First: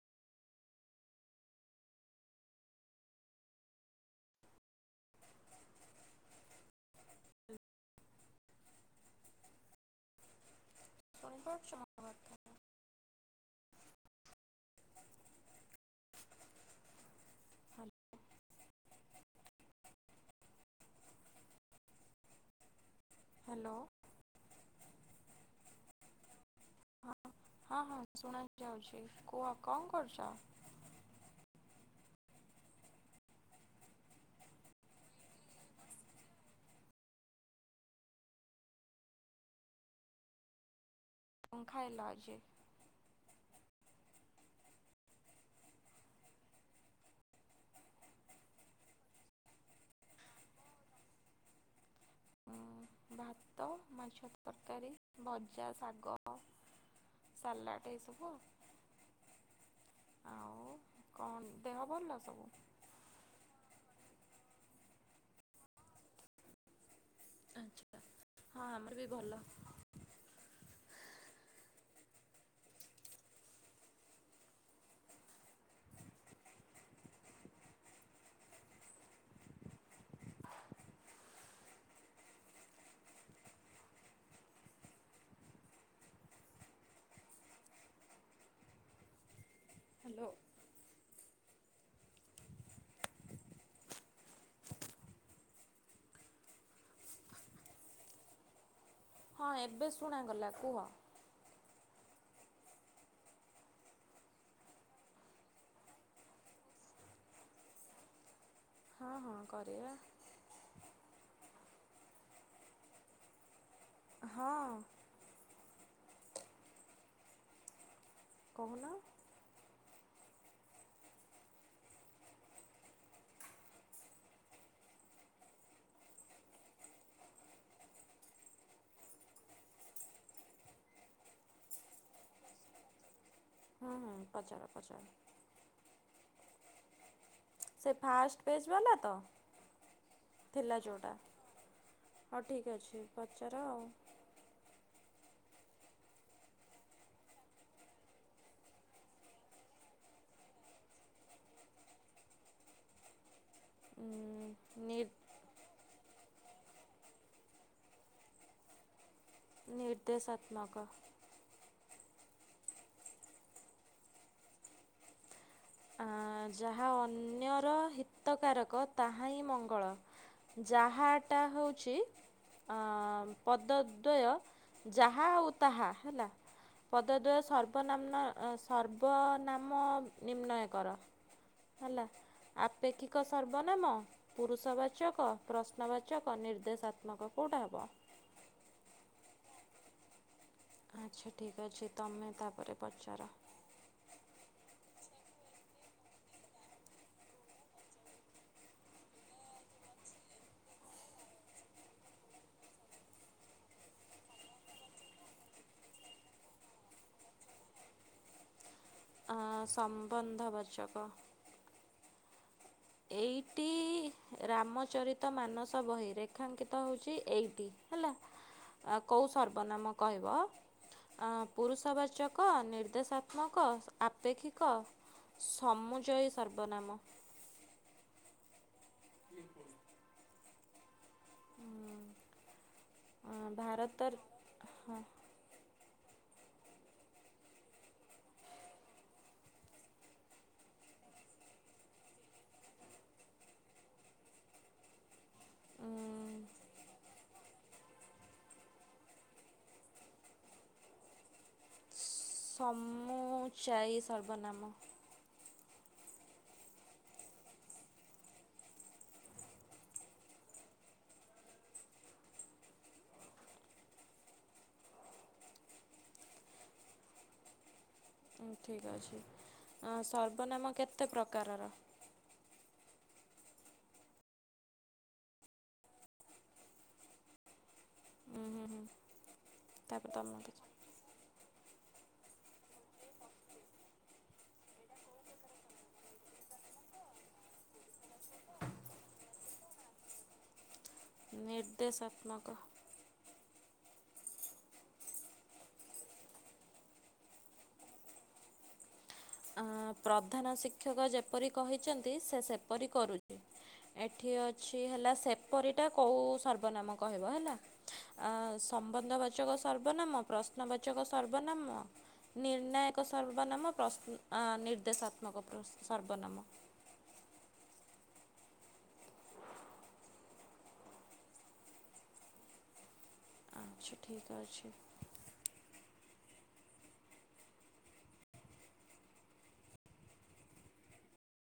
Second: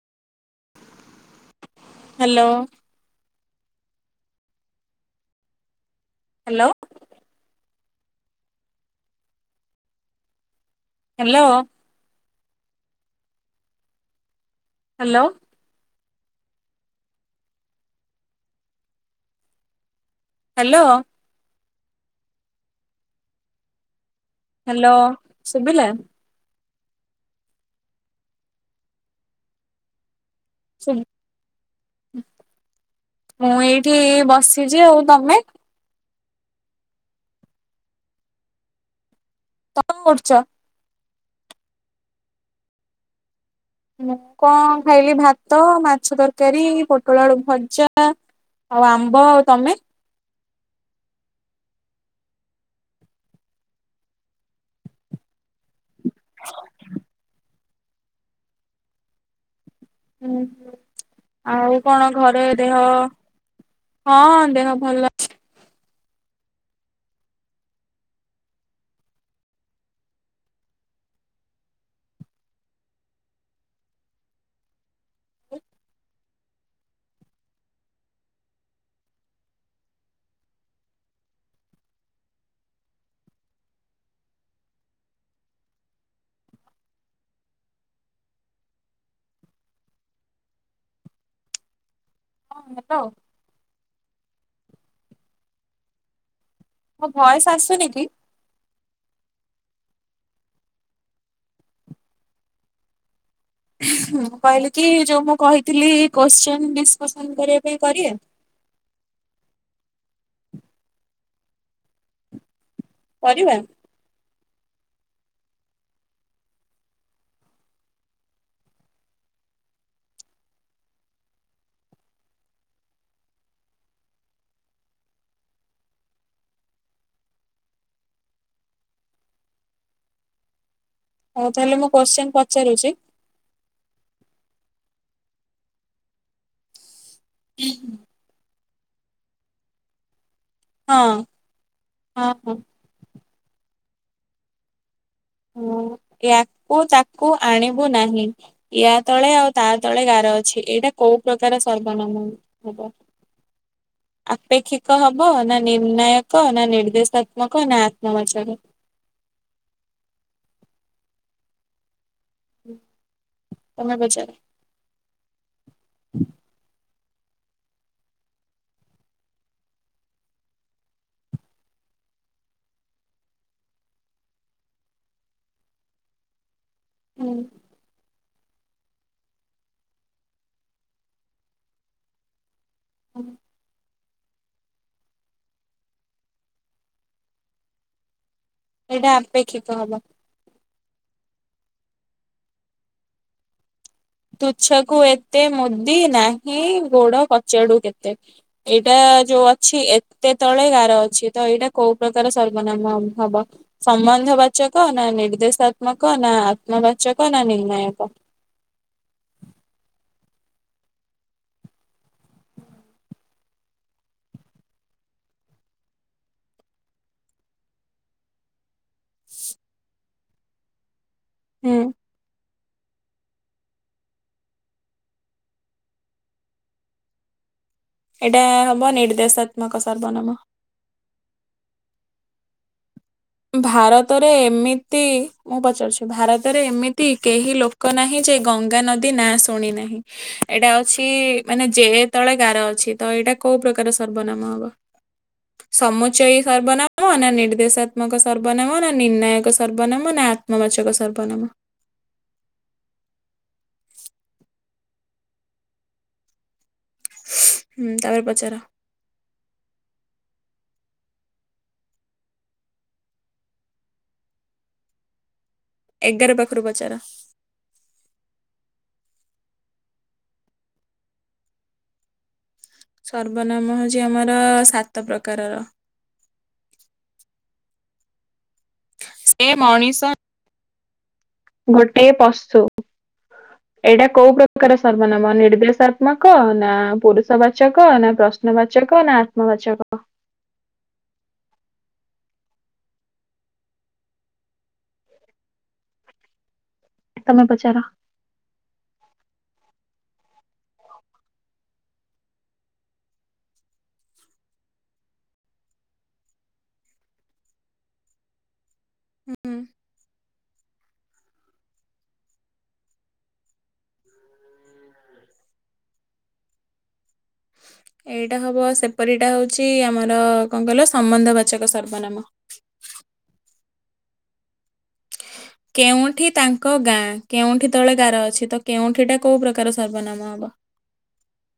Hello hello ଶୁଣି hello ପାରୁଛ? Hello ହାଲ- ହ୍ୟାଲୋ ହ୍ୟାଲୋ ହ୍ୟାଲୋ ସୁଭିଲା? ହଁ ହଁ ହଁ ଶୁଣା ଯାଉଛି କୁହ କଣ କରୁଛ? ମୁଁ ଏଇଠି ବସିଛି ଆଉ ତମେ? ତମେ କରୁଛ? ପଙ୍ଖା ହେଲା ଯେ ମୁଁ କଣ ଖାଇଲି ଭାତ ମାଛ ତରକାରୀ ପୋଟଳଡୁ ଭଜା। ଆଉ ଆମ୍ବ ଆଉ ତମେ? ଭାତ ମାଛ ତରକାରୀ। ଭଜା ଶାଗ ସାଲାଟ ଏସବୁ। ହୁଁ ଆଉ କ'ଣ ଦେହ ଆଉ କଣ ଭଲ ସବୁ ଘରେ ଦେହ ହଁ ଦେହ ଭଲ ଆଛା ହଁ ଆମର ବି ଭଲ। ହ୍ୟାଲୋ ହଁ ହେଲୋ ମୋ ଭୟସ ଆସୁନି କି? ହଁ ଏବେ ଶୁଣାଗଲା କୁହ? ମୁ କହିଲି କି ଯୋଉ ମୁଁ କହିଥିଲି କୋଶ୍ଚନ ଡିସକସନ କରିବା ପାଇଁ କରିବା। ହଁ ହଁ କରିବା। ପରିବା? ହଁ। କହୁନ? ହଉ ତାହେଲେ ମୁଁ କୋଶ୍ଚିନ ପଚାରୁଛି। ହଁ ପଚାର ପଚାର। ସେ ଫାଷ୍ଟ ପେଜ ବାଲା ତ? ଥିଲା ହଁ ଯୋଉଟା ହଁ ହଁ ହଉ ଠିକ୍ ଅଛି ପଚାର ଆଉ। ହୁଁ ୟାକୁ ତାକୁ ଆଣିବୁ ନାହିଁ। ୟା ତଳେ ଆଉ ତା ତଳେ ଗାର ଅଛି ଏଇଟା କୋଉ ପ୍ରକାର ସର୍ବନାମ ହବ? ଉଁ, ଆପେକ୍ଷିକ ନିଟ୍ ହବ ନା ନିର୍ଣ୍ଣାୟକ ନା ନିର୍ଦ୍ଦେଶାତ୍ମକ ନା ଆତ୍ମବାଚକ? ନିର୍ଦ୍ଦେଶାତ୍ମକ। ହୁଁ ତମେ ପଚାର। ଆଁ ଯାହା ଅନ୍ୟର ହିତକାରକ ତାହା ହିଁ ମଙ୍ଗଳ। ଯାହା ଟା ହଉଛି। ପଦୋଦ୍ବୟ ଯାହା ଆଉ ତାହା ହେଲା। ହୁଁ। ପଦୋଦ୍ୱୟ ସର୍ବନାମ୍ନ ଅ ସର୍ବନାମ ନିମ୍ନୟ। କର ହେଲା ଆପେକ୍ଷିକ ସ ର୍ବନାମ ପୁରୁଷବାଚକ ପ୍ରଶ୍ନବାଚକ ନିର୍ଦ୍ଦେଶାତ୍ମକ କୋଉଟା ହବ? ଏଇଟା ଆପେକ୍ଷିକ ହବ। ଆଚ୍ଛା ଠିକ୍ ଅଛି ତମେ ତାପରେ ପଚାର। ତୁଛକୁ ଏତେ ମୁଦି ନାହିଁ ଗୋଡ କଚାଡୁ କେତେ। ଏଇଟା ଯୋଉ ଅଛି ଏତେ ତଳେ ଗାର ଅଛି ତ ଏଇଟା କୋଉ ପ୍ରକାର ସର୍ବନାମ ହବ? ସମ୍ବନ୍ଧବାଚକ ନା ନିର୍ଦ୍ଦେଶାତ୍ମକ ନା ଆତ୍ମବାଚକ ନା ନିର୍ଣ୍ଣାୟକ? ଆଁ ସମ୍ବନ୍ଧବାଚକ। ଏଇଟି ରାମଚରିତ ମାନସ ବହି ରେଖାଙ୍କିତ ହଉଚି ଏଇଟି ହେଲା। ଆ କୋଉ ସର୍ବନାମ କହିବ ଆଁ ଆଁ ହୁଁ। ପୁରୁଷବାଚ କ ନିର୍ଦ୍ଦେଶାତ୍ମକ ଆପେକ୍ଷିକ ସମୁଜୟୀ ସର୍ବନାମ। ଏଇଟା ହବ ନିର୍ଦ୍ଦେଶାତ୍ମକ ସର୍ବନାମ। ଉଁ ଭାରତର ଭାରତରେ ହଁ ଏମିତି। ମୁଁ ପଚାରୁଛି ଭାରତରେ ଏମିତି କେହି ଲୋକ ନାହିଁ ଯେ ଗଙ୍ଗା ନଦୀ ନାଁ ଶୁଣି ନାହିଁ। ଏଇଟା ଅଛି ମାନେ ଯେ ତଳେ ଗାର ଅଛି ତ ଏଇଟା କୋଉ ପ୍ରକାର ସର୍ବନାମ ହବ? ଉଁ ସମୁଚୟୀ ସର୍ବନାମ ନା ନିର୍ଦ୍ଦେଶା ତ୍ମକ ସର୍ବନାମ ନା ନିର୍ଣ୍ଣାୟକ ସର୍ବନାମ ନା ଆତ୍ମବାଚକ ସର୍ବନାମ। ସମୁଚାଇ ସର୍ବନାମ। ହୁଁ ତାପରେ ପଚାର। ଏଗାର ପାଖୁରୁ ପଚାର। ଉଁ ଠିକ୍ ଅଛି ଅଁ ସର୍ବନାମ କେତେ ପ୍ରକାରର? ସର୍ବନାମ ହଉଛି ଆମର ସାତ ପ୍ରକାରର। ହୁଁ ହୁଁ ହୁଁ। ଏ ମଣିଷ ତାପରେ ତମ ଗୋଟେ ପଶୁ। ଏଇଟା କୋଉ ପ୍ରକାର ସର୍ବନାମ ନିର୍ଦ୍ଦେଶାତ୍ମକ ନା ପୁରୁଷବାଚକ ନା ପ୍ର ଶ୍ନବାଚକ ନା ଆତ୍ମବାଚକ? ନିର୍ଦ୍ଦେଶାତ୍ମକ। ଏ ତମେ ପଚାର। ଆଁ ପ୍ରଧାନ ଶିକ୍ଷକ ଯେପରି କହିଛନ୍ତି ସେ ସେପରି କରୁଛି। ଏଠି ଅଛି ହେଲା ସେପରିଟା କୋଉ ସର୍ବନାମ କହିବ ହେଲା। ଅ ସମ୍ବନ୍ଧ ହୁଁ ବାଚକ ସର୍ବନାମ ପ୍ରଶ୍ନବାଚକ ସର୍ବନାମ ନିର୍ଣ୍ଣାୟକ ସର୍ବନାମ ପ୍ରଶ୍ନ ଅ ନିର୍ଦ୍ଦେଶାତ୍ମକ ସର୍ବନାମ। ଏଇଟା ହବ ସେପରିଟା ହଉଛି ଆମର କଣ କହିଲ ସମ୍ବନ୍ଧବାଚକ ସର୍ବନାମ। ଆଚ୍ଛା ଠିକ୍ ଅଛି। କେଉଁଠି ତାଙ୍କ ଗାଁ କେଉଁଠି ତଳେ ଗାର ଅଛି ତ କେଉଁଠିଟା କୋଉ ପ୍ରକାର ସର୍ବନାମ ହବ?